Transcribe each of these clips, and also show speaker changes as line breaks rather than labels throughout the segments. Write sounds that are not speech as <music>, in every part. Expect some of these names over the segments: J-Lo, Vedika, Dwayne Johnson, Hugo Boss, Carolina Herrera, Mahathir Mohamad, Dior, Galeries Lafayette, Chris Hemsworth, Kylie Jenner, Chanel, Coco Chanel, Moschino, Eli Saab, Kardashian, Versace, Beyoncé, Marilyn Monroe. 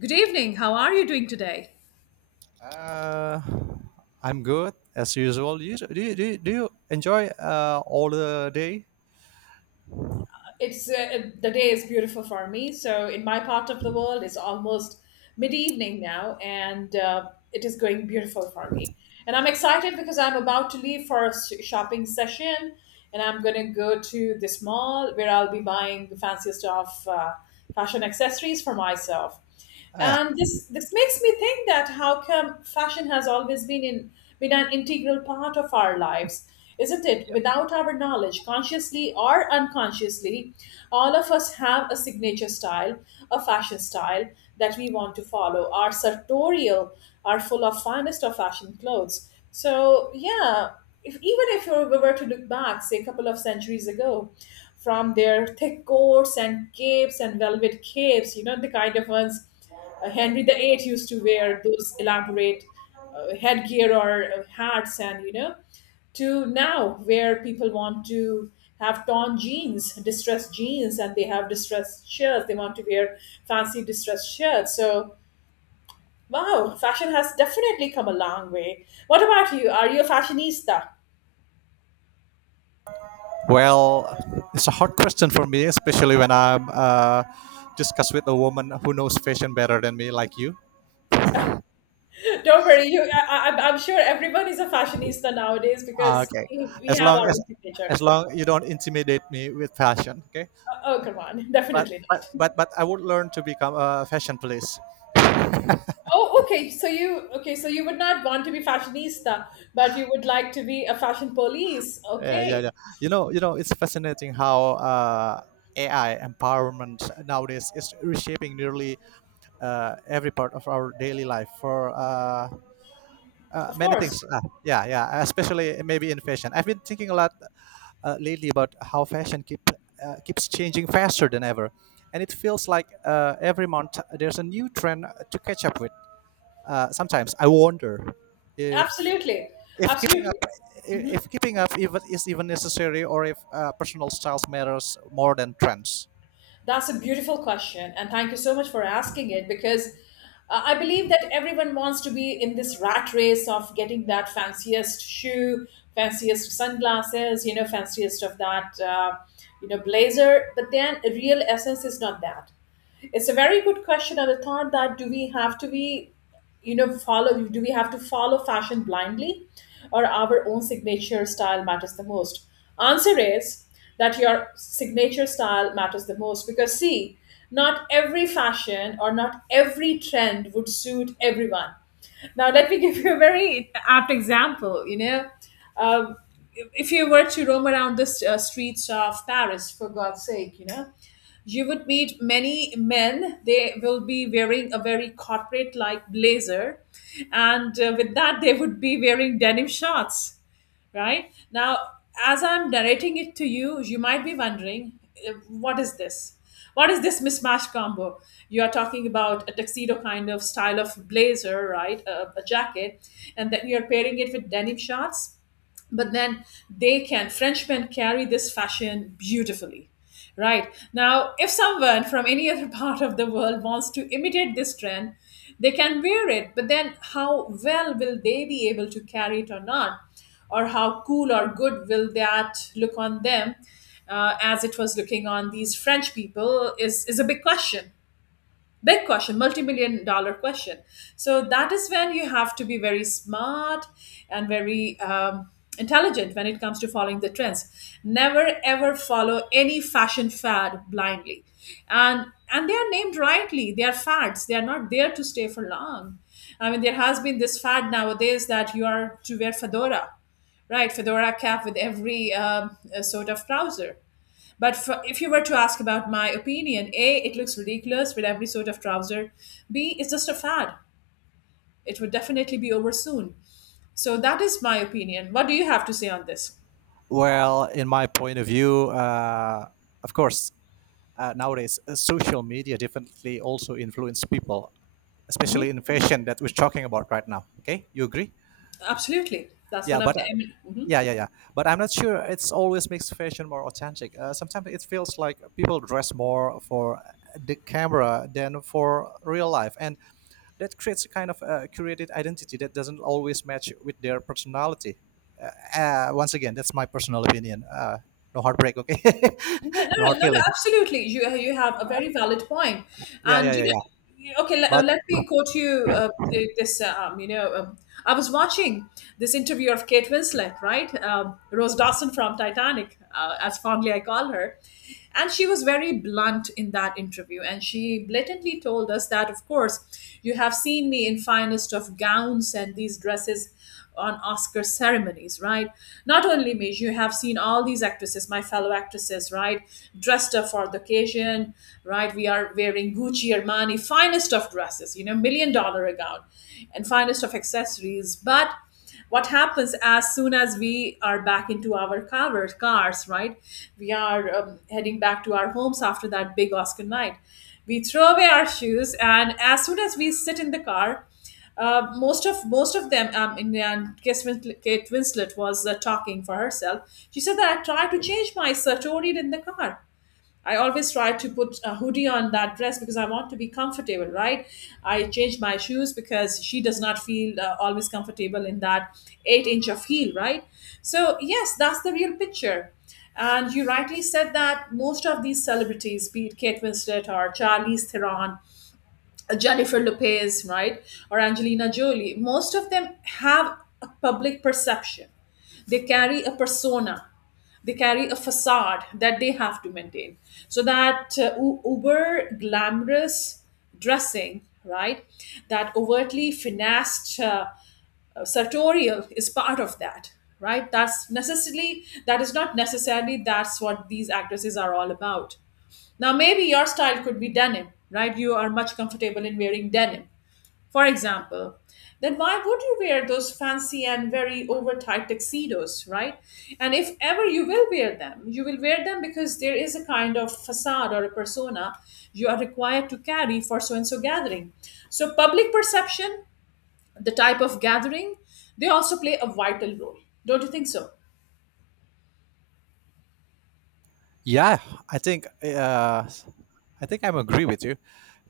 Good evening. How are you doing today?
Uh, I'm good as usual. Do you enjoy all the day?
It's The day is beautiful for me. So in my part of the world, it's almost mid evening now, and it is going beautiful for me. And I'm excited because I'm about to leave for a shopping session, and I'm gonna go to this mall where I'll be buying the fanciest of fashion accessories for myself.
Yeah.
And this makes me think that how come fashion has always been an integral part of our lives, isn't it? Without our knowledge, consciously or unconsciously, all of us have a signature style, a fashion style that we want to follow. Our sartorial are full of finest of fashion clothes, so yeah, if even if you were to look back, say a couple of centuries ago, from their thick coats and capes and velvet capes, you know, the kind of ones Henry the Eighth used to wear, those elaborate headgear or hats, and you know, to now where people want to have torn jeans, distressed jeans, and they have distressed shirts. They want to wear fancy distressed shirts. So, wow, fashion has definitely come a long way. What about you? Are you a fashionista?
Well, it's a hard question for me, especially when I'm discuss with a woman who knows fashion better than me, like you.
<laughs> Don't worry, you. I'm sure everyone is a fashionista nowadays
Ah,
because
okay.
we
As
have
long
our
as
own
as
signature.
long you don't intimidate me with fashion, okay?
Oh, come on, <laughs>
but
definitely
but
not.
but but I would learn to become a fashion police.
Oh, okay. So you okay? So you would not want to be fashionista, but you would like to be a fashion police.
Yeah, yeah, yeah.
Okay,
It's fascinating how AI empowerment nowadays is reshaping nearly every part of our daily life for
of
many
course,
things. Yeah, yeah, especially maybe in fashion. I've been thinking a lot lately about how fashion keeps changing faster than ever, and it feels like every month there's a new trend to catch up with. Sometimes I wonder if
absolutely,
if keeping
absolutely.
up if keeping up even is even necessary or if personal styles matters more than trends.
That's a beautiful question, and thank you so much for asking it because I believe that everyone wants to be in this rat race of getting that fanciest shoe, fanciest sunglasses, you know, fanciest of that, you know, blazer. But then, a real essence is not that. It's a very good question, and the thought that do we have to follow fashion blindly or our own signature style matters the most? Answer is that your signature style matters the most, because see, not every fashion or not every trend would suit everyone. Now let me <laughs> give you a very apt example, you know. um, if you were to roam around the streets of Paris, for God's sake, you know, you would meet many men. They will be wearing a very corporate like blazer. And with that, they would be wearing denim shorts, right? Now, as I'm narrating it to you, you might be wondering, what is this? What is this mismatch combo? You are talking about a tuxedo kind of style of blazer, right? A jacket. And then you're pairing it with denim shorts, but then they can, frenchmen carry this fashion beautifully, right? Now if someone from any other <laughs> part of the world wants to imitate this trend, they can wear it, but then how well will they be able to carry it or not, or how cool or good will that look on them as it was looking on these french people, is a big question. Big question, multi-million dollar question. So that is when you have to be very smart and very intelligent when it comes to following the trends. Never ever follow any fashion fad blindly. and and they are named rightly, they are fads, they are not there to stay for long. I mean, there has been this fad nowadays that you are to wear fedora, right? Fedora cap with every sort of trouser. But for, if you were to ask about my opinion, A, it looks ridiculous with every sort of trouser. B, it's just a fad. It would definitely be over soon. So that is my opinion. What do you have to say on this?
Well, in my point of view, of course, nowadays social media definitely also influence people,
Hmm.
especially in fashion that we're talking about right now. Okay, you agree?
Absolutely. That's
Yeah,
one of
but
the. Mhm.
yeah, yeah, yeah. But I'm not sure it's always makes fashion more authentic. Sometimes it feels like people dress more for the camera than for real life, and that creates a kind of curated identity that doesn't always match with their personality. Uh, Once again, that's my personal opinion. No heartbreak, okay?
No, no,
<laughs> No
no,
hard
no, no,
feeling.
Absolutely. You you have a very valid point,
Yeah,
and
yeah, yeah,
you
yeah.
know, okay. Let,
But
let me quote you this. You know, I was watching this interview of Kate Winslet, right? Rose Dawson from Titanic, as fondly I call her, and she was very blunt in that interview, and she blatantly told us that, of course, course, you have seen me in finest of gowns and these dresses on Oscar ceremonies, right? Not only me, you have seen all these actresses, my fellow actresses, right? Dressed up for the occasion, right? We are wearing Gucci, Armani, finest of dresses, you know, million dollar a gown, and finest of accessories. But what happens as soon as we are back into our cars, right? We are heading back to our homes after that big Oscar night. We throw away our shoes, and as soon as we sit in the car, most of them, in, and Kate Winslet was talking for herself. She said that I tried to change my tone in the car. I always try to put a hoodie on that dress because I want to be comfortable, right? I change my shoes because she does not feel always comfortable in that eight inch of heel, right? So, yes, that's the real picture. And you rightly said that most of these celebrities, be it Kate Winslet or Charlize Theron, Jennifer Lopez, right, or Angelina Jolie, most of them have a public perception. They carry a persona, they carry a facade that they have to maintain, so that uber glamorous dressing, right, that overtly finessed sartorial is part of that, right? That is not necessarily that's what these actresses are all about. Now maybe your style could be denim, right? You are much comfortable in wearing denim, for example, then why would you wear those fancy and very overtight tuxedos, right? And if ever you will wear them, you will wear them because there is a kind of facade or a persona you are required to carry for so and so gathering. So, public perception, the type of gathering, they also play a vital role. Don't you think so?
yeah, I think uh, I think I'm agree with you.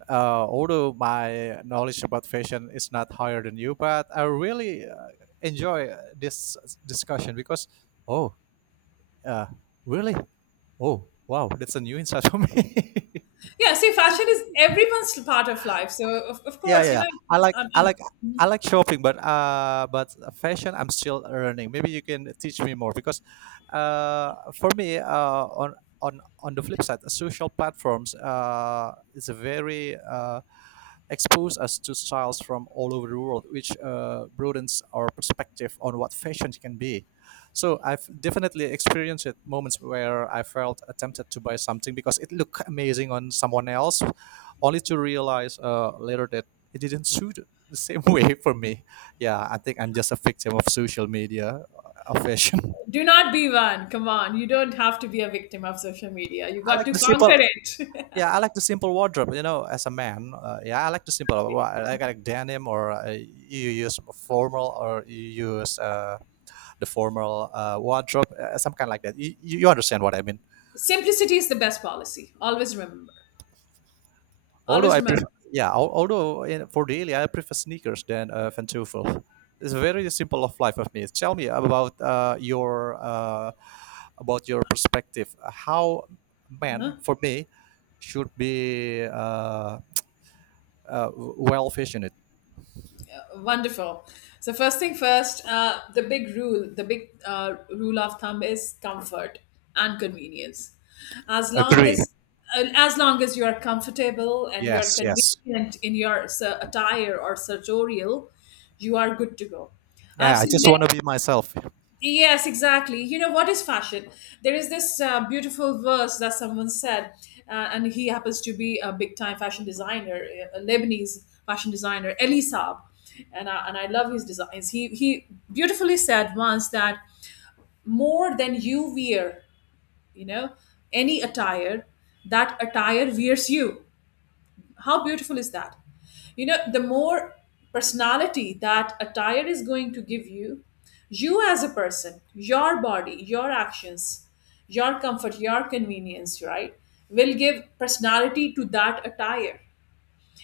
Although my knowledge about fashion is not higher than you, but I really enjoy this discussion because, oh, uh, really? Oh, wow, that's a new insight <laughs> for me.
Yeah, see, fashion is everyone's part of life. So, of
Yeah, yeah,
course, you
yeah.
know, I mean,
I like shopping, but but fashion, I'm still learning. Maybe you can teach me more because, for me, on the flip side, social platforms is a very expose us to styles from all over the world, which broadens our perspective on what fashion can be. So I've definitely experienced it moments where I felt tempted to buy something because it looked amazing on someone else, only to realize later that it didn't suit the same <laughs> way for me. Yeah, I think I'm just a victim of social media, of fashion. <laughs>
do not be one. Come on. You don't have to be a victim of social media. You
I
got
like
to
the simple
conquer it. <laughs>
Yeah, I like the simple wardrobe. You know, as a man, yeah, I like the simple.
Exactly.
I like denim, or you use formal, or you use the formal wardrobe, some kind like that. You understand what I mean?
Simplicity is the best policy. Always remember.
Although
Always
I
remember.
prefer, yeah, although in, for daily I prefer sneakers than Ventuvel. It's very simple of life of me. Tell me about your perspective. How men
Uh-huh.
for me should be well fashioned.
Wonderful. So first thing first, the big rule of thumb is comfort and convenience. As long
Agree.
as as long as you are comfortable and you are
Yes, yes.
convenient in your attire or sartorial, you are good to go. I've
Yeah, I
seen
just want
many.
to be myself.
Yes, exactly. You know what is fashion? There is this beautiful verse that someone said, and he happens to be a big time fashion designer, a Lebanese fashion designer, Eli Saab, and I love his designs. He beautifully said once that more than you wear, you know, any attire, that attire wears you. How beautiful is that? You know, the more personality that attire is going to give you, you as a person, your body, your actions, your comfort, your convenience, right, will give personality to that attire.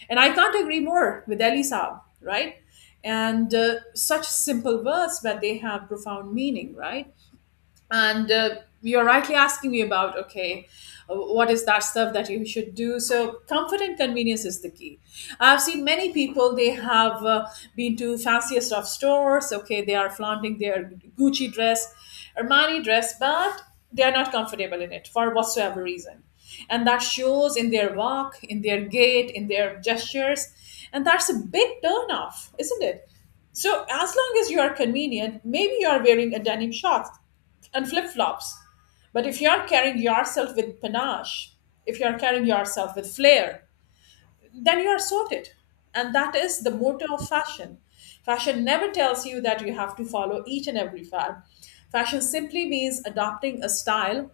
And I can't agree more with Elisab, right. And such simple words, but they have profound meaning, right. And you're rightly asking me about, okay, what is that stuff that you should do. So comfort and convenience is the key. I've seen many people, they have been to fanciest of stores, okay, they are flaunting their Gucci dress, Armani dress, but they are not comfortable in it for whatsoever reason, and that shows in their walk, in their gait, in their gestures. And that's a big turn off, isn't it? So as long as you are convenient, maybe you are wearing a denim shorts and flip flops, but if you're carrying yourself with panache, if you're carrying yourself with flair, then you are sorted. And that is the motto of fashion. Fashion never tells you that you have to follow each and every fad. Fashion simply means adopting a style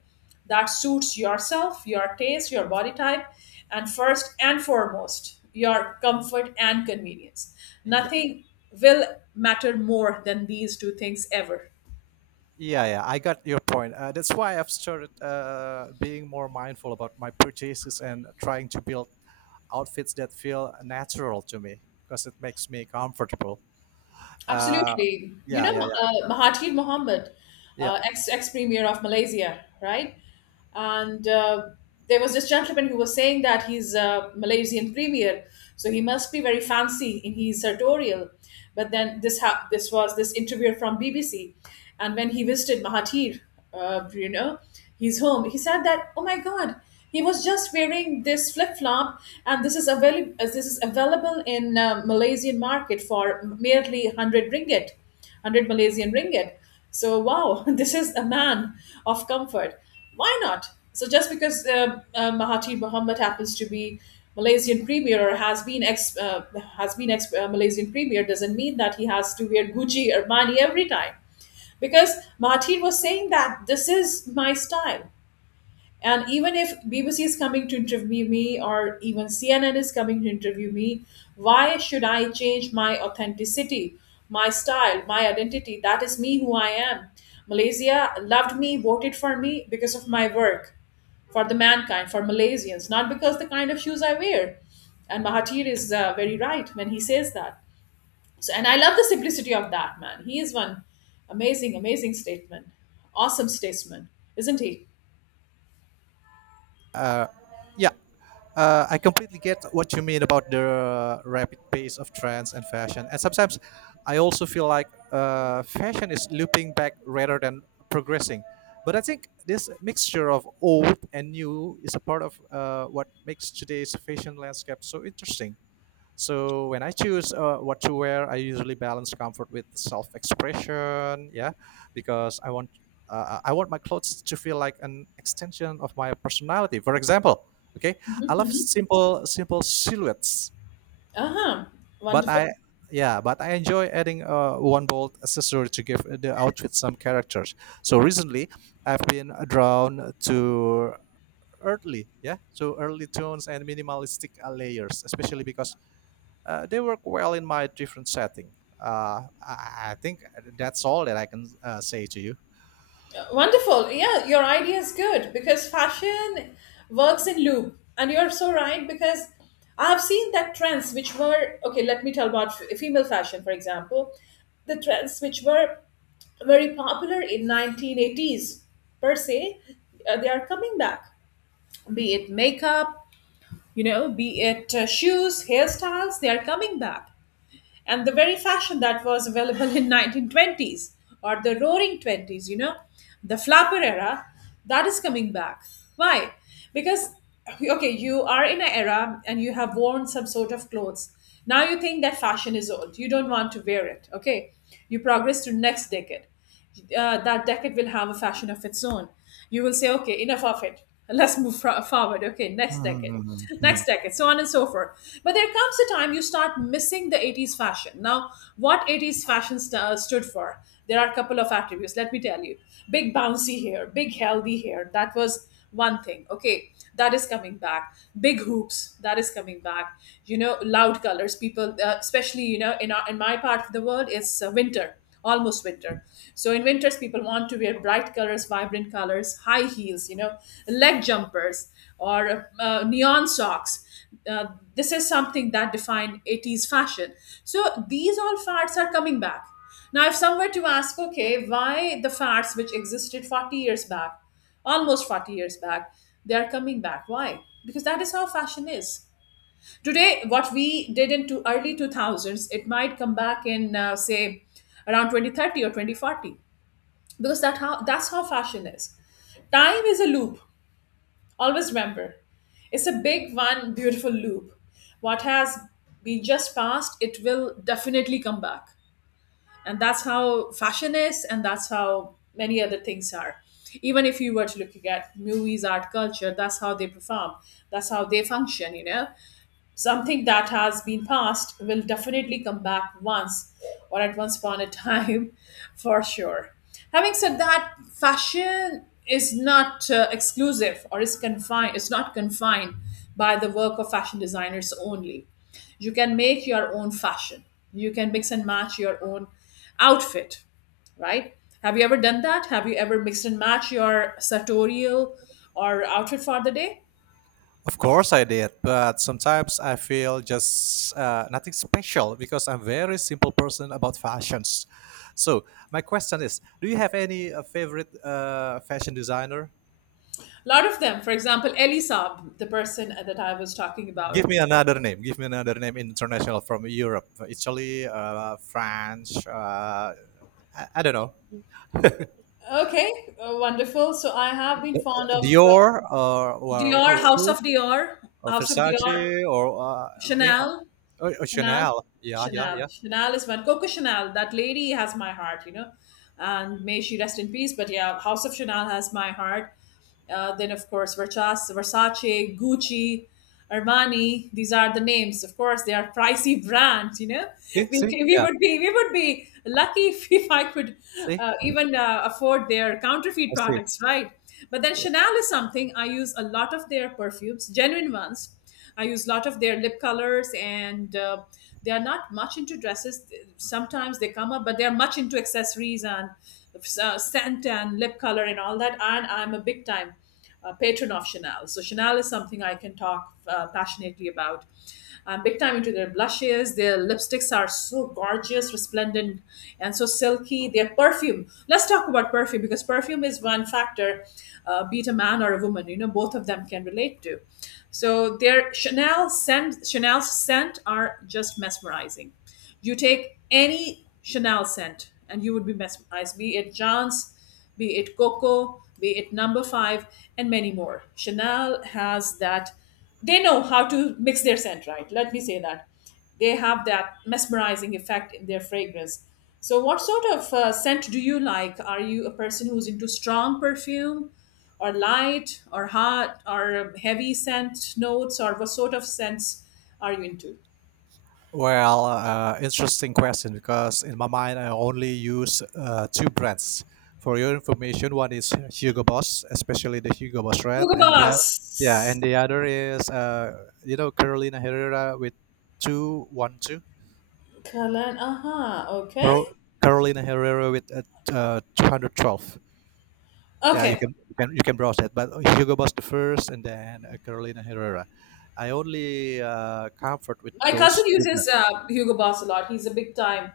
that suits yourself, your taste, your body type, and first and foremost, your comfort and convenience.
Yeah,
Nothing will matter more than these two things ever.
yeah, yeah. I got your point. That's why I've started being more mindful about my purchases and trying to build outfits that feel natural to me because it makes me comfortable. Uh,
Absolutely. You
yeah,
know,
yeah, yeah,
Mahathir Mohamad,
yeah.
ex premier of Malaysia, right? And there was this gentleman who was saying that he's a Malaysian premier, so he must be very fancy in his sartorial. But then this was this interviewer from BBC, and when he visited Mahathir, you know, his home, he said that, oh my God. He was just wearing this flip flop, and this is available. This is available in Malaysian market for merely 100 ringgit, 100 Malaysian ringgit. So wow, <laughs> this is a man of comfort. Why not? So just because Mahathir Mohamad happens to be Malaysian premier or has been ex Malaysian premier doesn't mean that he has to wear Gucci Armani every time because Mahathir was saying that this is my style. And even if BBC is coming to interview me or even CNN is coming to interview me, why should I change my authenticity, my style, my identity? That is me who I am. Malaysia loved me, voted for me because of my work for the mankind, for Malaysians, not because the kind of shoes I wear. And Mahathir is very right when he says that. So, and I love the simplicity of that man. He is one amazing, amazing statesman, awesome statesman, isn't he?
Uh, yeah. I completely get what you mean about the rapid pace of trends and fashion. And sometimes I also feel like fashion is looping back rather than progressing. But I think this mixture of old and new is a part of what makes today's fashion landscape so interesting. So when I choose what to wear, I usually balance comfort with self-expression. Yeah, because I want my clothes to feel like an extension of my personality. For example, okay, I love simple silhouettes,
Uh huh.
but
Wonderful.
I yeah, but I enjoy adding one bold accessory to give the outfit some characters. So recently, I've been drawn to earthly, yeah, so early tones and minimalistic layers, especially because they work well in my different setting. I think that's all that I can say to you.
Wonderful. Yeah, your idea is good because fashion works in loop. And you're so right because I've seen that trends which were, okay, let me tell about female fashion, for example, the trends which were very popular in 1980s per se, they are coming back. Be it makeup, you know, be it shoes, hairstyles, they are coming back, and the very fashion that was available in 1920s or the roaring 20s, you know, the flapper era, that is coming back. Why? Because, okay, you are in an era and you have worn some sort of clothes. Now you think that fashion is old, you don't want to wear it. Okay, you progress to next decade. That decade will have a fashion of its own. You will say, okay, enough of it. Let's move <laughs> forward. Okay, next
<laughs>
decade, so on and so forth. But there comes a time you start missing the 80s fashion. Now, what 80s fashion stood for? There are a couple of attributes, let me tell you. Big bouncy hair, big healthy hair. That was one thing. Okay, that is coming back. Big hoops, that is coming back. You know, loud colors. People, especially, you know, in my part of the world, it's winter, almost winter. So in winters, people want to wear bright colors, vibrant colors, high heels, you know, leg jumpers or neon socks. Uh, this is something that defined 80s fashion. So these all fads are coming back. Now, if someone were to ask, okay, why the fads which existed 40 years back, almost 40 years back, they are coming back. Why? Because that is how fashion is. Today, what we did in two early 2000s, it might come back in, say, around 2030 or 2040, because that's how fashion is. Time is a loop, always remember. It's a big, one beautiful loop. What has been just passed, it will definitely come back. And that's how fashion is, and that's how many other things are. Even if you were to look at movies, art, culture, that's how they perform, that's how they function, you know. Something that has been past will definitely come back once, or at once upon a time, <laughs> for sure. Having said that, fashion is not exclusive or is confined. It's not confined by the work of fashion designers only. You can make your own fashion. You can mix and match your own outfit, right? Have you ever done that? Have you ever mixed and match your sartorial or outfit for the day?
Of course I did, but sometimes I feel just nothing special because I'm very simple person about fashions. So my question is, do you have any favorite fashion designer?
A lot of them. For example, Ellie Saab, the person that I was talking
Give
about.
me another name. Give me another name international from Europe, Italy, France. I don't know,
Okay, wonderful. So I have been fond of
Dior or
Dior,
who,
House
who?
of Dior,
Or
House of Dior,
Versace eh,
Chanel,
or
Chanel,
Chanel. Yeah, yeah,
Chanel.
yeah.
Chanel is one. Coco Chanel, that lady has my heart, you know, and may she rest in peace. But yeah, House of Chanel has my heart. Then, of course, Versace, Versace, Gucci, Armani. These are the names. Of course, they are pricey <laughs> brands. You know,
See, see,
we
yeah,
would be we would be lucky <laughs> if I could
see,
even afford their counterfeit
I see.
products, right? But then Chanel is something I use a lot of their perfumes, genuine ones. I use a lot of their lip colors, and they are not much into dresses. Sometimes they come up, but they are much into accessories and scent and lip color and all that. And I'm a big time patron of Chanel, so Chanel is something I can talk passionately about. Big time into their blushes. Their lipsticks are so gorgeous, resplendent, and so silky. Their perfume. Let's talk about perfume because perfume is one factor, be it a man or a woman. You know, both of them can relate to. So their Chanel scent, Chanel's scent are just mesmerizing. You take any Chanel scent, and you would be mesmerized. Be it John's, be it Coco, be it No. 5, and many more. Chanel has that, they know how to mix their scent right. Let me say that. They have that mesmerizing effect in their fragrance. So, what sort of scent do you like? Are you a person who's into strong perfume, or light, or hot, or heavy scent notes, or what sort of scents are you into?
Well, interesting question because in my mind I only use two brands. For your information, one is Hugo Boss, especially the Hugo Boss Red,
Hugo
and yeah, yeah,
Boss.
and the other is Carolina Herrera with 212.
Kalan. Aha. Okay.
Carol, Carolina Herrera with 212. Yeah, you
Okay.
can you can you can browse that. But Hugo Boss the first, and then Carolina Herrera. I only comfort with
My
those
cousin
two
uses
brands.
Hugo Boss a lot. He's a big time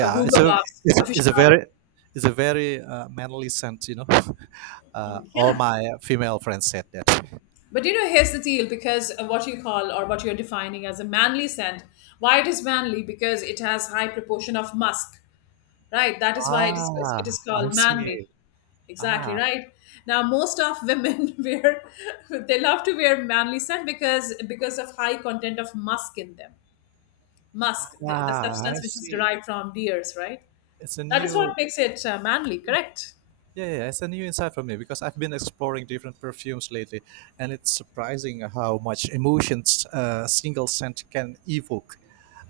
it's
Hugo
a
Boss
it's a, it's a
aficionado.
very manly scent. <laughs> All
Yeah.
my female friends said that.
But you know, here's the deal. Because of what you call or what you're defining as a manly scent, why it is manly? Because it has high proportion of musk, right? That is why it is, it is
I
called
see.
manly. Exactly,
ah
right? Now, most of women <laughs> wear, they love to wear manly scent because of high content of musk in them. Musk, the substance
I
which is
see.
derived from deers, right?
It's a
That is what
new
makes it manly, correct?
Yeah, yeah, yeah, it's a new insight for me because I've been exploring different perfumes lately, and it's surprising how much emotions a single scent can evoke.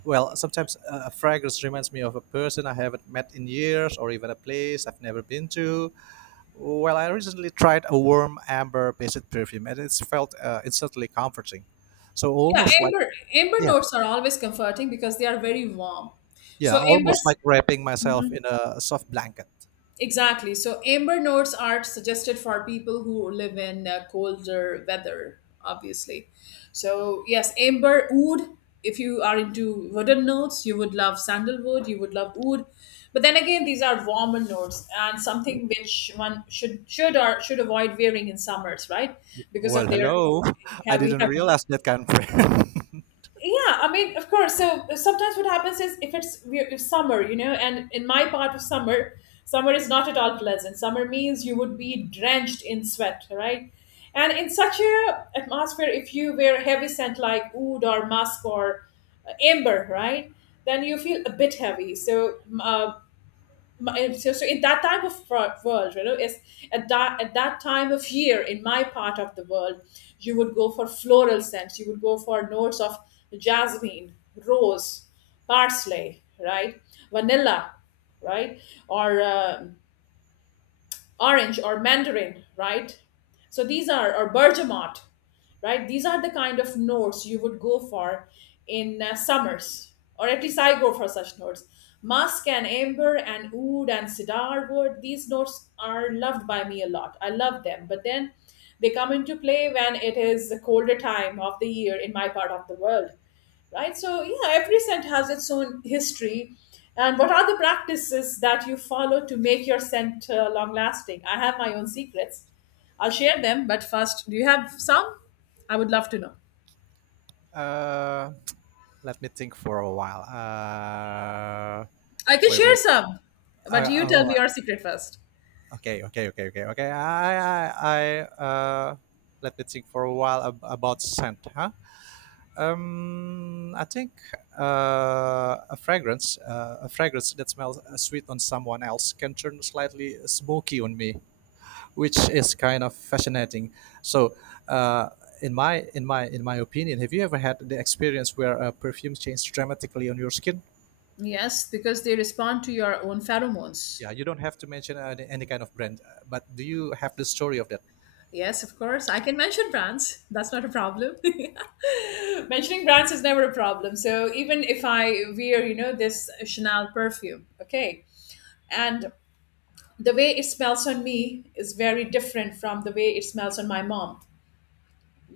Well, sometimes a fragrance reminds me of a person I haven't met in years or even a place I've never been to. Well, I recently tried a warm amber based perfume and it's felt instantly comforting. So
Yeah,
almost like,
amber
yeah,
notes are always comforting because they are very warm.
yeah,
So amber,
almost like wrapping myself in a soft blanket.
exactly. So amber notes are suggested for people who live in colder weather, obviously. So yes, amber wood. If you are into wooden notes, you would love sandalwood. You would love wood. But then again, these are warmer notes and something which one should or should avoid wearing in summers, right? Because
Well,
of their
hello. <laughs> I
heavy,
didn't
heavy,
realize that can.
yeah, I mean, of course. So sometimes what happens is, if it's if summer, you know, and in my part of summer is not at all pleasant. Summer means you would be drenched in sweat, right? And in such a atmosphere, if you wear heavy scent like oud or musk or amber, right, then you feel a bit heavy. So so in that type of world, you know, is at that time of year in my part of the world, you would go for floral scents. You would go for notes of jasmine, rose, parsley, right, vanilla, right, or orange or mandarin, right? So these are, or bergamot, right? These are the kind of notes you would go for in summers, or at least I go for such notes. Musk and amber and oud and cedar wood, these notes are loved by me a lot. I love them, but then they come into play when it is a colder time of the year in my part of the world, right? So yeah, every scent has its own history. And what are the practices that you follow to make your scent long lasting? I have my own secrets. I'll share them, but first, do you have some? I would love to know.
<laughs> Uh, Let me think for a while.
I can
Wait, wait.
share
wait.
some, but you tell
Oh,
me your secret first.
okay, okay, okay, okay, okay. I uh, Let me think for a while about scent, huh? I think a fragrance that smells sweet on someone else can turn slightly smoky on me, which is kind of fascinating. So, uh, in my opinion, have you ever had the experience where a perfume changed dramatically on your skin?
Yes, because they respond to your own pheromones.
Yeah, you don't have to mention any kind of brand, but do you have the story of that?
Yes, of course. I can mention brands. That's not a problem. <laughs> Mentioning brands is never a problem. So even if I wear, you know, this Chanel perfume, okay, and the way it smells on me is very different from the way it smells on my mom.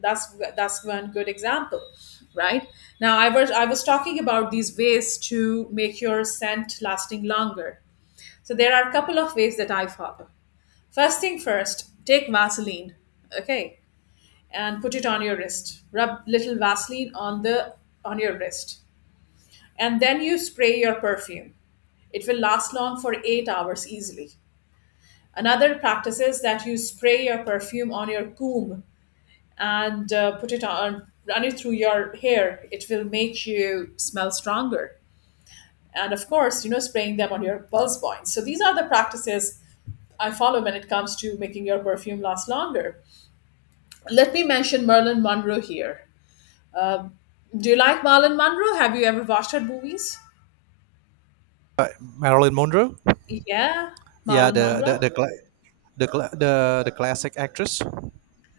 That's one good example, right. Now, I was talking about these ways to make your scent lasting longer. So there are a couple of ways that I follow. First thing first, take vaseline, okay, and put it on your wrist. Rub little vaseline on the on your wrist, and then you spray your perfume. It will last long for 8 hours easily. Another practice is that you spray your perfume on your comb and put it on, run it through your hair. It will make you smell stronger. And of course, you know, spraying them on your pulse points. So these are the practices I follow when it comes to making your perfume last longer. Let me mention Marilyn Monroe here. Um, do you like Marilyn Monroe? Have you ever watched her movies?
Marilyn Monroe.
Yeah,
Yeah,
Marilyn
the the
Monroe.
the cla- the cla- the, the classic actress.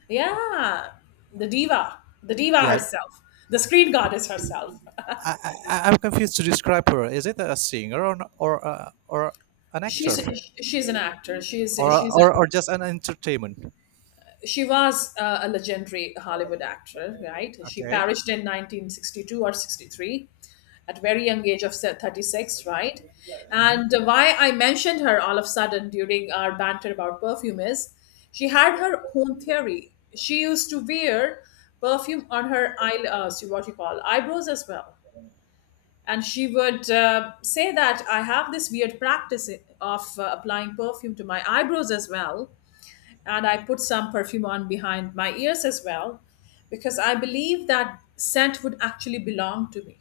Yeah, the diva
Yeah,
herself, the screen goddess herself.
I'm confused to describe her. Is it a singer or an actor
She's she's an actor. She's
or a-
she's
or
a,
or just an entertainment?
she was a legendary Hollywood actor, right? She
Okay.
perished in 1962 or 63 at a very young age of 36, right?
Hmm.
And why I mentioned her all of a sudden during our banter about perfume is she had her own theory. She used to wear perfume on her eye, see what you call eyebrows as well. And she would say that I have this weird practice of applying perfume to my eyebrows as well, and I put some perfume on behind my ears as well because I believe that scent would actually belong to me.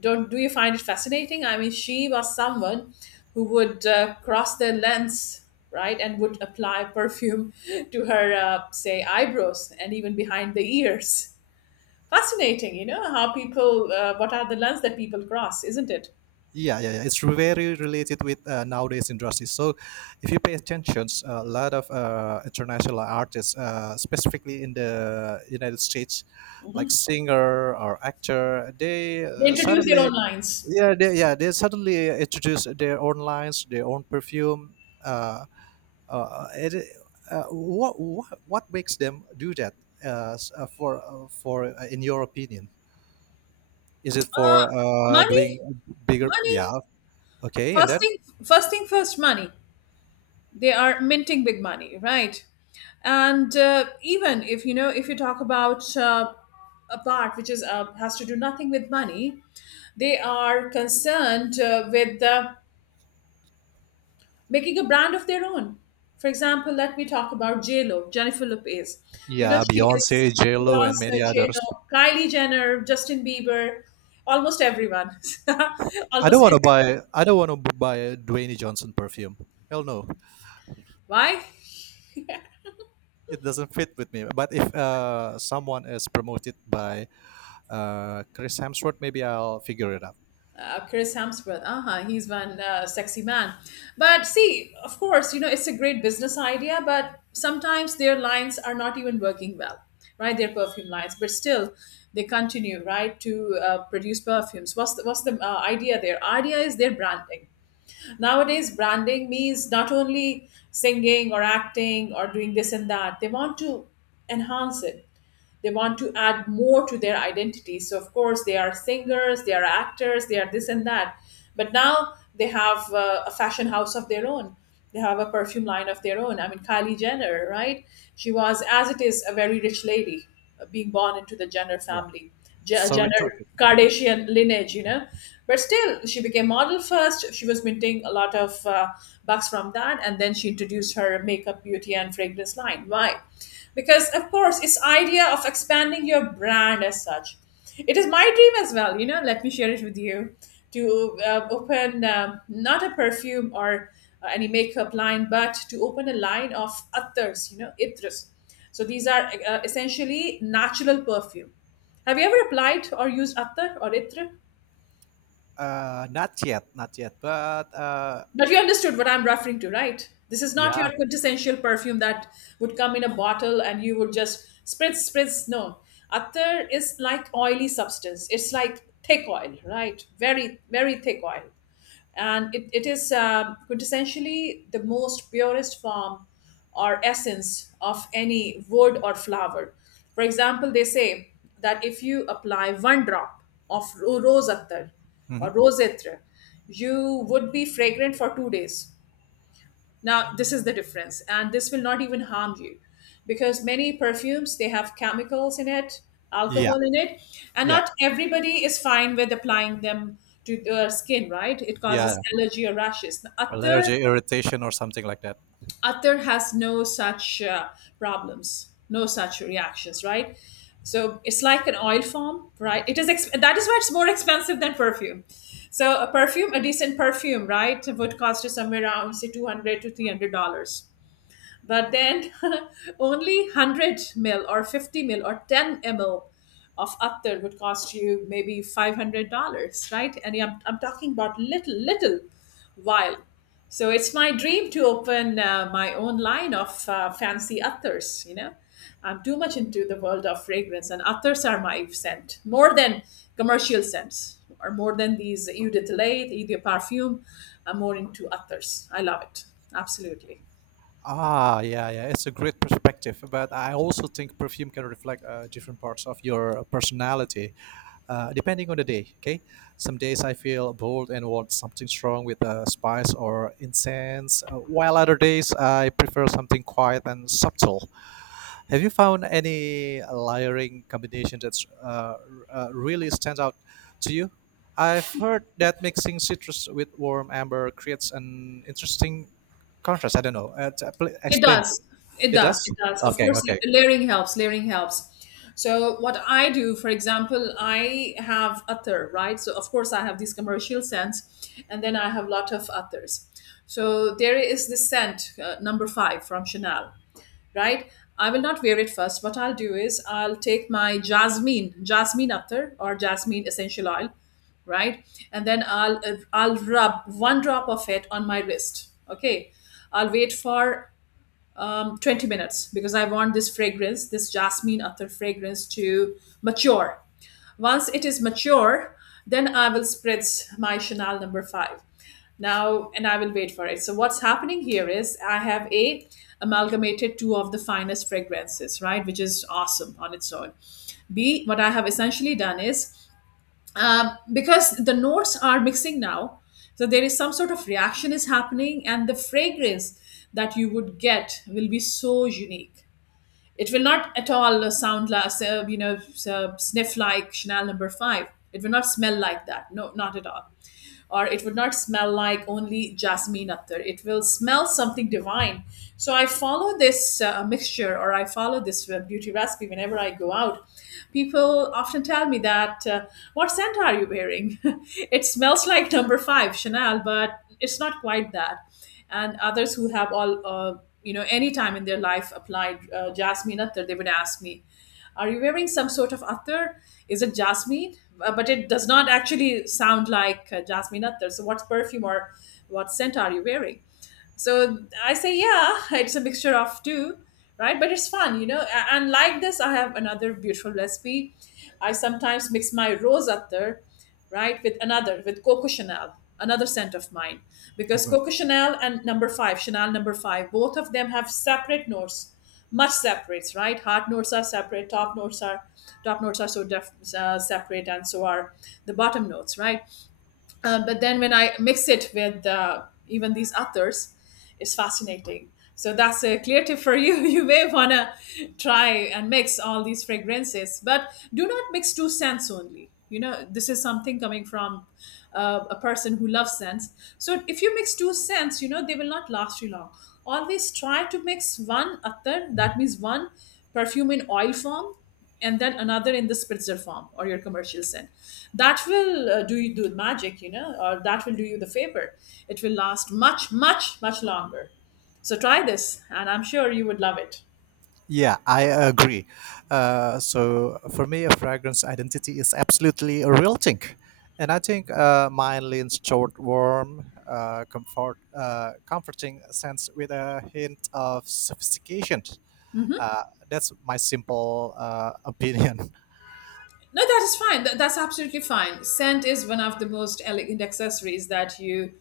Don't Do you find it fascinating? I mean, she was someone who would cross their lens, right, and would apply perfume <laughs> to her, say, eyebrows and even behind the ears. Fascinating, you know, how people, what are the lens that people cross, isn't it?
Yeah, yeah, yeah. It's very related with nowadays industry. So, if you pay attention, a lot of international artists, specifically in the United States, like singer or actor, they
They introduce their
suddenly,
own lines.
yeah they suddenly introduce their own lines, their own perfume. uh, uh, it, what makes them do that, s- for in your opinion? Is it
Uh,
for
money,
doing bigger? Yeah,
money.
okay. And
First
then,
thing, first thing first, money. They are minting big money, right? And even, if you know, if you talk about a part which is has to do nothing with money, they are concerned with making a brand of their own. For example, let me talk about JLo, Jennifer Lopez. You know,
yeah,
she
Beyonce,
is
J-Lo, and
Beyonce,
many others.
JLo, Kylie Jenner, Justin Bieber, almost everyone. <laughs>
I don't
Almost
want to
everyone.
buy I don't want to buy a Dwayne Johnson perfume. Hell no.
Why?
It doesn't fit with me, but if someone is promoted by Chris Hemsworth, maybe I'll figure it out.
Chris Hemsworth. Uh huh. He's one sexy man. But see, of course, you know, it's a great business idea, but sometimes their lines are not even working well, right? Their perfume lines, but still they continue, right, to produce perfumes. What's the idea there? Idea is their branding. Nowadays, branding means not only singing or acting or doing this and that. They want to enhance it, they want to add more to their identity. So of course they are singers, they are actors, they are this and that, but now they have a fashion house of their own, they have a perfume line of their own. I mean, Kylie Jenner, right? She was as it is a very rich lady, being born into the Jenner
Yeah.
family.
So we're
Jenner
talking.
Kardashian lineage, you know. But still, she became model first. She was minting a lot of bucks from that, and then she introduced her makeup, beauty, and fragrance line. Why? Because of course, it's idea of expanding your brand as such. It is my dream as well. You know, let me share it with you to open, um, not a perfume or any makeup line, but to open a line of others. You know, itras. So these are essentially natural perfume. Have you ever applied or used Atta or Itra?
Not yet, not yet, but
But you understood what I'm referring to, right? This is not
yeah,
your quintessential perfume that would come in a bottle and you would just spritz, spritz. No. Attar is like oily substance. It's like thick oil, right? Very, very thick oil. And it is, um, quintessentially the most purest form or essence of any wood or flower. For example, they say that if you apply one drop of rose attar or
hmm,
rose etre, you would be fragrant for 2 days. Now, this is the difference, and this will not even harm you, because many perfumes they have chemicals in it,
yeah,
alcohol in it, and
yeah,
not everybody is fine with applying them to their skin, right? It causes
yeah.
allergy or rashes. Now, attar
Allergy, irritation, or something like that.
other has no such problems, no such reactions, right? So it's like an oil form, right? It is that is why it's more expensive than perfume. So a perfume, a decent perfume, right, would cost you somewhere around, say, two hundred to three hundred dollars. But then <laughs> only 100 mil or 50 mil or 10 ml of attar would cost you maybe $500, right? And I'm talking about little, little while. So it's my dream to open my own line of fancy attars, you know. I'm too much into the world of fragrance, and others are my scent more than commercial scents, or more than these Eau de Toilette, Eau de Parfum. I'm more into others. I love it absolutely.
Ah, yeah, yeah. It's a great perspective, but I also think perfume can reflect different parts of your personality, depending on the day. Okay, some days I feel bold and want something strong with spice or incense, while other days I prefer something quiet and subtle. Have you found any layering combination that uh, really stands out to you? I've heard that mixing citrus with warm amber creates an interesting contrast. I don't know.
It
Explain to
does.
me.
It
It
does.
does?
It does. Of
Okay,
course,
okay.
layering helps. Layering helps. So what I do, for example, I have other, right? So of course I have these commercial scents, and then I have lot of others. So there is this scent number five from Chanel, right? I will not wear it first. What I'll do is I'll take my jasmine, jasmine attar or jasmine essential oil, right, and then I'll rub one drop of it on my wrist. Okay, I'll wait for, 20 minutes, because I want this fragrance, this jasmine atar fragrance to mature. Once it is mature, then I will spritz my Chanel number five. Now, and I will wait for it. So what's happening here is I have a amalgamated two of the finest fragrances, right, which is awesome on its own. B, what I have essentially done is, because the notes are mixing now, so there is some sort of reaction is happening, and the fragrance that you would get will be so unique. It will not at all sound like, you know, sniff like Chanel number five. It will not smell like that, no, not at all, or it would not smell like only jasmine attar. It will smell something divine. So I follow this mixture, or I follow this beauty recipe whenever I go out. People often tell me that, what scent are you wearing? <laughs> It smells like number five, Chanel, but it's not quite that. And others who have all, you know, any time in their life applied jasmine attar, they would ask me, are you wearing some sort of attar? Is it jasmine? But it does not actually sound like jasmine attar. So what perfume or what scent are you wearing? So I say, yeah, it's a mixture of two, right? But it's fun, you know. And like this, I have another beautiful recipe. I sometimes mix my rose attar, right, with another, with Coco Chanel, another scent of mine, because Coco Chanel and number 5, Chanel number 5, both of them have separate notes, much separates, right? Heart notes are separate, top notes are, top notes are so separate, and so are the bottom notes, right? Uh, but then when I mix it with even these authors, it's fascinating. So that's a clear tip for you. <laughs> You may wanna try and mix all these fragrances, but do not mix two scents only. You know, this is something coming from a person who loves scents. So if you mix two scents, you know, they will not last you long. Always try to mix one attar. That means one perfume in oil form, and then another in the spritzer form or your commercial scent. That will do you do the magic, you know, or that will do you the favor. It will last much, much, much longer. So try this, and I'm sure you would love it.
Yeah, I agree. So for me, a fragrance identity is absolutely a real thing, and I think mine leans toward warm, comforting sense with a hint of sophistication. Uh, that's my simple opinion. <laughs>
No, that is fine. That's absolutely fine. Scent is one of the most elegant accessories that you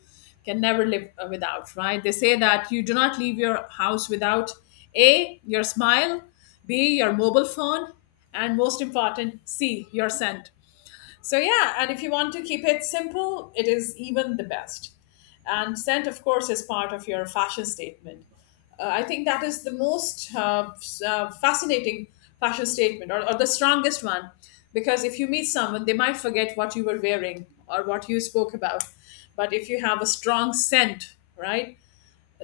can never live without, right? They say that you do not leave your house without A, your smile, B, your mobile phone, and most important, C, your scent. So yeah, and if you want to keep it simple, it is even the best. And scent, of course, is part of your fashion statement. I think that is the most fascinating fashion statement, or the strongest one, because if you meet someone, they might forget what you were wearing or what you spoke about. But if you have a strong scent, right,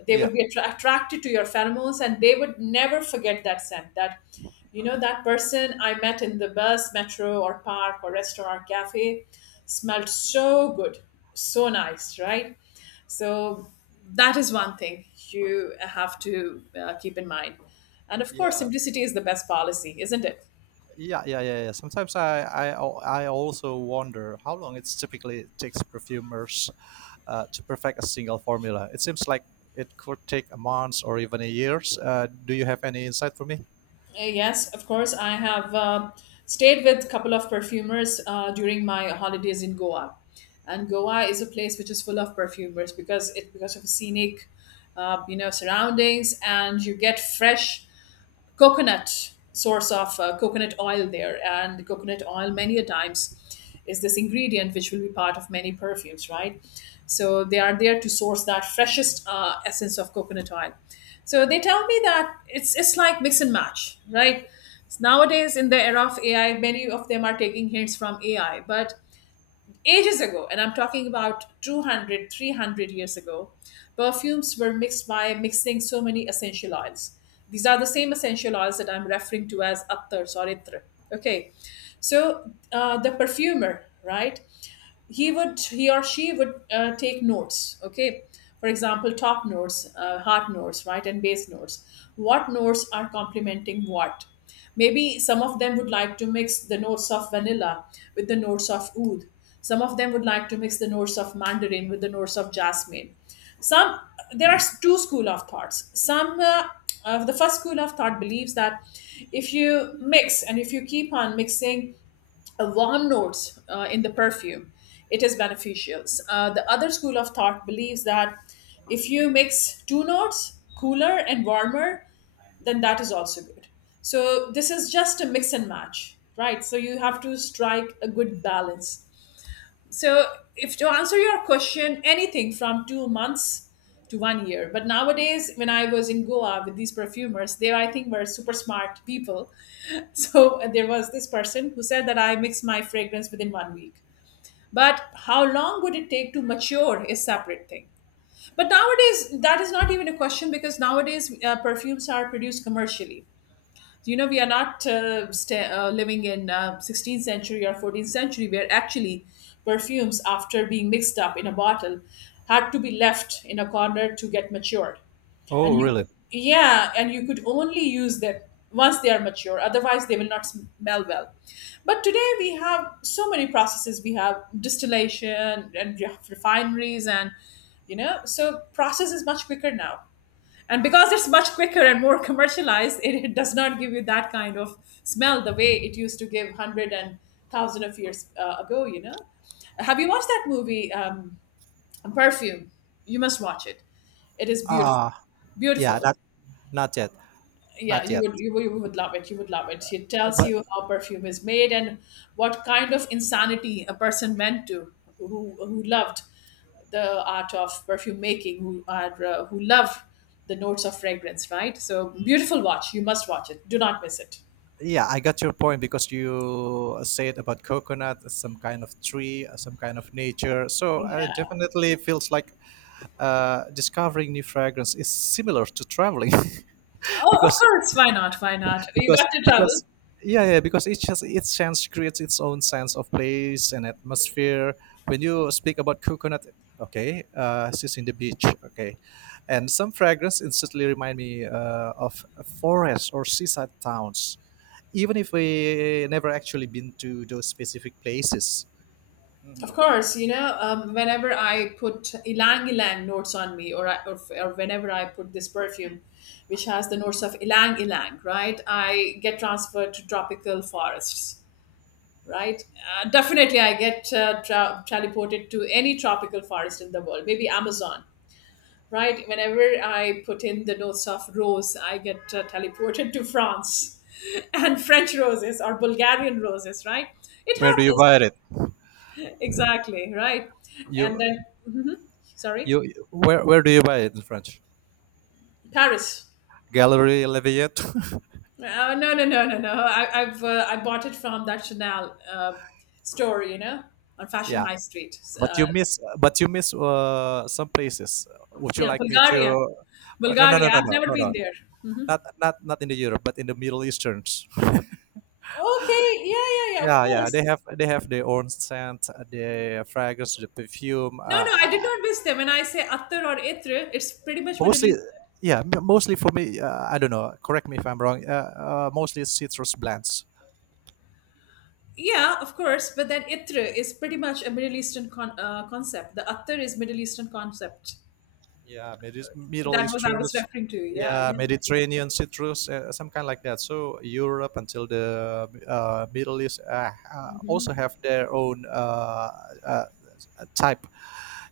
they
Yeah.
would be attracted to your pheromones, and they would never forget that scent, that, you know, that person I met in the bus, metro, or park, or restaurant, cafe smelled so good, so nice, right? So that is one thing you have to keep in mind. And of course,
Yeah.
simplicity is the best policy, isn't it?
Yeah, yeah, yeah, yeah. Sometimes I also wonder how long it typically takes perfumers to perfect a single formula. It seems like it could take a month or even a years. Do you have any insight for me?
Yes, of course. I have stayed with a couple of perfumers during my holidays in Goa, and Goa is a place which is full of perfumers because it because of scenic, surroundings, and you get fresh coconut, source of coconut oil there, and the coconut oil many a times is this ingredient which will be part of many perfumes, right? So they are there to source that freshest essence of coconut oil. So they tell me that it's like mix and match, right? Nowadays in the era of AI, many of them are taking hints from AI, but ages ago, and I'm talking about 200 300 years ago, perfumes were mixed by mixing so many essential oils. These are the same essential oils that I'm referring to as attars or itr. Okay, so the perfumer, right? He or she would take notes, okay? For example, top notes, heart notes, right, and base notes. What notes are complementing what? Maybe some of them would like to mix the notes of vanilla with the notes of oud. Some of them would like to mix the notes of mandarin with the notes of jasmine. Some, there are two school of thoughts. Some uh, uh, the first school of thought believes that if you mix and if you keep on mixing warm notes in the perfume, it is beneficial. The other school of thought believes that if you mix two notes, cooler and warmer, then that is also good. So this is just a mix and match, right? So you have to strike a good balance. So if to answer your question, anything from 2 months to 1 year. But nowadays, when I was in Goa with these perfumers, they, I think, were super smart people. <laughs> So there was this person who said that I mix my fragrance within 1 week. But how long would it take to mature is separate thing. But nowadays, that is not even a question, because nowadays perfumes are produced commercially. You know, we are not sta living in 16th century or 14th century, where actually perfumes, after being mixed up in a bottle, had to be left in a corner to get matured. And
Oh,
you could,
really?
yeah, and you could only use them once they are mature, otherwise they will not smell well. But today we have so many processes. We have distillation and you have refineries and, you know, so process is much quicker now. And because it's much quicker and more commercialized, it does not give you that kind of smell the way it used to give hundred and thousand of years ago. You know, have you watched that movie, Perfume? You must watch it. It is beautiful,
Ah, yeah,
beautiful.
not yet,
Yeah,
not yet.
you would love it, you would love it. It tells
But
you how perfume is made and what kind of insanity a person went to, who loved the art of perfume making, who are who love the notes of fragrance, right? So beautiful, watch, you must watch it, do not miss it.
yeah, I got your point because you said about coconut, as some kind of tree, as some kind of nature. So
Yeah.
definitely feels like discovering new fragrance is similar to traveling. <laughs>
Oh, of
because
course, why not, why not? You
because
got to travel.
because yeah, yeah, because each has its sense creates its own sense of place and atmosphere. When you speak about coconut, okay, she's in the beach, okay, and some fragrance instantly remind me of a forest or seaside towns, even if we never actually been to those specific places.
Of
Hmm.
course, you know, whenever I put ylang ylang notes on me, or whenever I put this perfume which has the notes of ylang ylang, right? I get transferred to tropical forests, right? Definitely, I get teleported to any tropical forest in the world, maybe Amazon, right? Whenever I put in the notes of rose, I get teleported to France. <laughs> And French roses or Bulgarian roses, right? It
Where do you
happens.
buy it?
Exactly, right. And
You
then, mhm, sorry,
you Where do you buy it in French?
Paris.
Gallery Lafayette. <laughs>
No, no, no, no, no. I've I bought it from that Chanel store, you know, on Fashion
Yeah,
High Street.
but
Uh,
you miss some places. Would you
yeah,
like me to?
Bulgaria,
Oh, no, no, no,
Bulgaria.
no,
I've
no,
never
no, no.
been there.
Not in the Europe, but in the Middle Easterns.
Okay, yeah, yeah, yeah. Of
Yeah, yeah. They
course.
have they have their own scent, the fragrance, the perfume.
No, no, I did not miss them. When I say Attar or Itr, it's pretty much Middle
Mostly,
Eastern.
yeah, mostly for me, I don't know, correct me if I'm wrong, mostly citrus blends.
Yeah, of course. But then Itr is pretty much a Middle Eastern concept. The Attar is Middle Eastern concept.
Yeah, Middle
That was I
Eastern,
was referring to. Yeah,
yeah,
yeah.
Mediterranean citrus, some kind like that. So Europe until the Middle East also have their own uh, type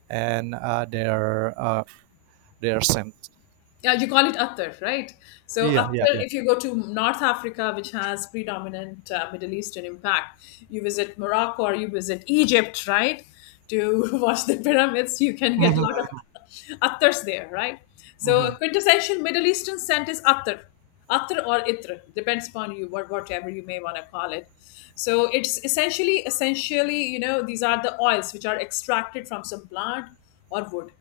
and their scent.
Yeah, you call it Attar, right? So
Yeah, yeah,
Attar,
yeah.
if you go to North Africa, which has predominant Middle Eastern impact, you visit Morocco or you visit Egypt, right? To <laughs> watch the pyramids, you can get a lot of
Mm-hmm,
Attars there, right? So a
mm-hmm.
quintessential Middle Eastern scent is Attar. Attar or Itr, depends upon you, whatever you may want to call it. So it's essentially, essentially, you know, these are the oils which are extracted from some plant or wood,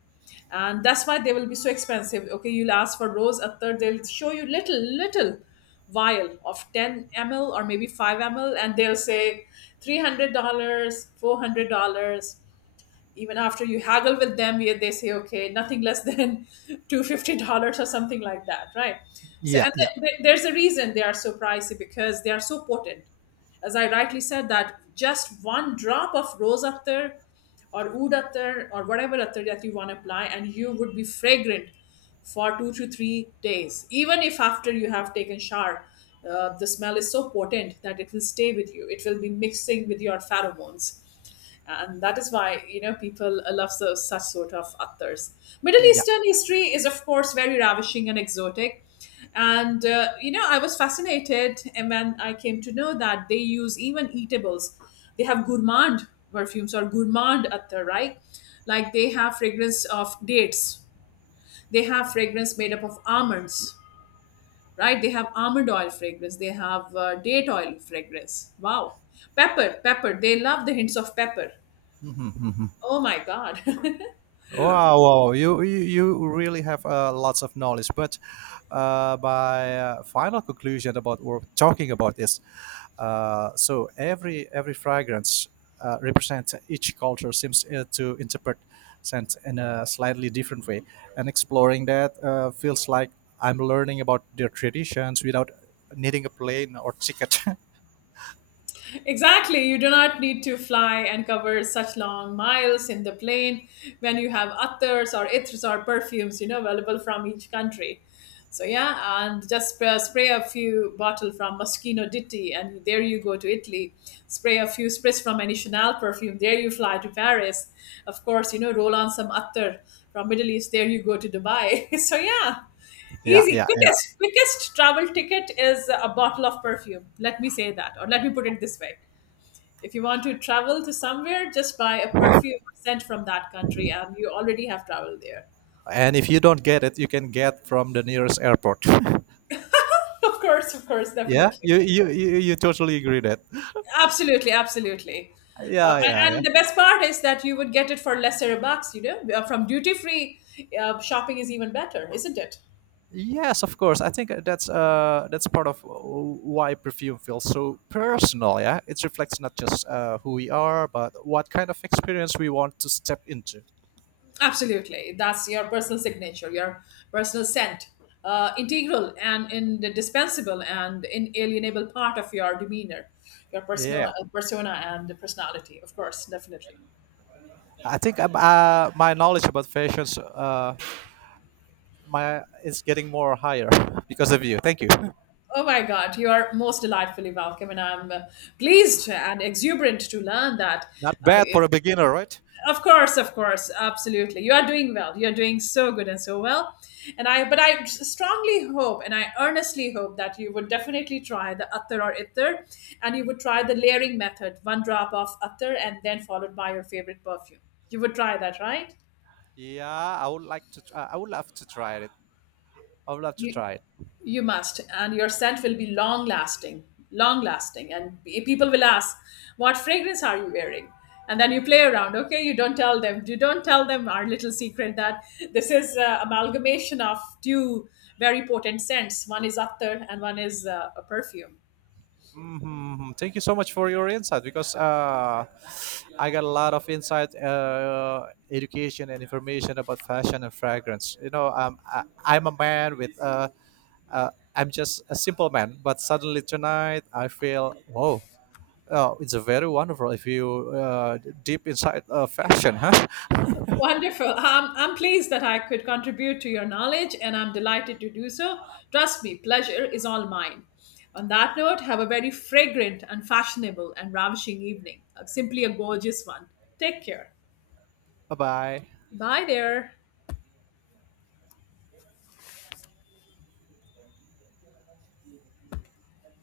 and that's why they will be so expensive. Okay, you'll ask for rose attar, they'll show you little little vial of 10 ml or maybe 5 ml, and they'll say $300, $400, even after you haggle with them. Yeah, they say okay, nothing less than <laughs> $250 or something like that, right? So,
Yeah,
and
yeah,
there's a reason they are so pricey, because they are so potent. As I rightly said, that just one drop of rose attar or oud attar or whatever attar that you want to apply, and you would be fragrant for 2 to 3 days, even if after you have taken shower. Uh, the smell is so potent that it will stay with you, it will be mixing with your pheromones, and that is why, you know, people love so, such sort of authors. Middle
yeah.
Eastern history is of course very ravishing and exotic, and I was fascinated, and when I came to know that they use even eatables. They have gourmand perfumes or gourmand attar, right? Like they have fragrance of dates, they have fragrance made up of almonds, right? They have almond oil fragrance, they have date oil fragrance. Wow, pepper, pepper, they love the hints of pepper.
Mhm, mhm.
Oh my God. <laughs>
Wow, wow, you really have lots of knowledge. But my final conclusion about what we're talking about is, so every fragrance represents, each culture seems to interpret scent in a slightly different way, and exploring that feels like I'm learning about their traditions without needing a plane or ticket.
Exactly. You do not need to fly and cover such long miles in the plane, when you have attars or ithrs or perfumes, you know, available from each country. So yeah, and just spray, spray a few bottle from Moschino Ditti, and there you go to Italy. Spray a few sprays from any Chanel perfume, there you fly to Paris. Of course, you know, roll on some attar from Middle East, there you go to Dubai. <laughs> So yeah.
<laughs> Yeah,
Easy,
yeah,
quickest, quickest travel ticket is a bottle of perfume. Let me say that, or let me put it this way. If you want to travel to somewhere, just buy a perfume sent from that country, and you already have traveled there. <laughs>
and if you don't get it, you can get from the nearest airport.
Of course,
<laughs> Yeah,
definitely.
you totally agree that,
Absolutely, absolutely.
yeah, yeah, yeah.
And the best part is that you would get it for lesser bucks, you know. From duty free shopping is even better, isn't it?
Yes, of course. I think that's part of why perfume feels so personal. Yeah, it reflects not just who we are but what kind of experience we want to step into.
Absolutely. That's your personal signature, your personal scent, integral and indispensable and inalienable part of your demeanor, your
Yeah,
persona, persona and personality, of course, definitely.
I think my knowledge about fashions my is getting more higher <laughs> because of you. Thank you.
Oh my God, you are most delightfully welcome, and I'm pleased and exuberant to learn that.
Not
Uh,
bad for a beginner, right?
of course, of course, absolutely, you are doing well, you are doing so good and so well. And i but i strongly hope, and I earnestly hope, that you would definitely try the attar or ittar, and you would try the layering method, one drop of attar and then followed by your favorite perfume. You would try that, right?
Yeah, I would like to. I would love to try it. I would love to
You
try it.
you must, and your scent will be long lasting, and people will ask, "What fragrance are you wearing?" And then you play around. Okay, you don't tell them, you don't tell them our little secret, that this is amalgamation of two very potent scents. One is attar and one is a perfume.
Hmm. Thank you so much for your insight because I got a lot of insight, education, and information about fashion and fragrance. You know, I'm a man with. Uh, I'm just a simple man, but suddenly tonight I feel whoa. Oh, it's a very wonderful if you deep inside fashion, huh?
Wonderful. I'm pleased that I could contribute to your knowledge, and I'm delighted to do so. Trust me, pleasure is all mine. On that note, have a very fragrant and fashionable and ravishing evening. Simply a gorgeous one. Take care.
<laughs> Bye bye.
Bye there.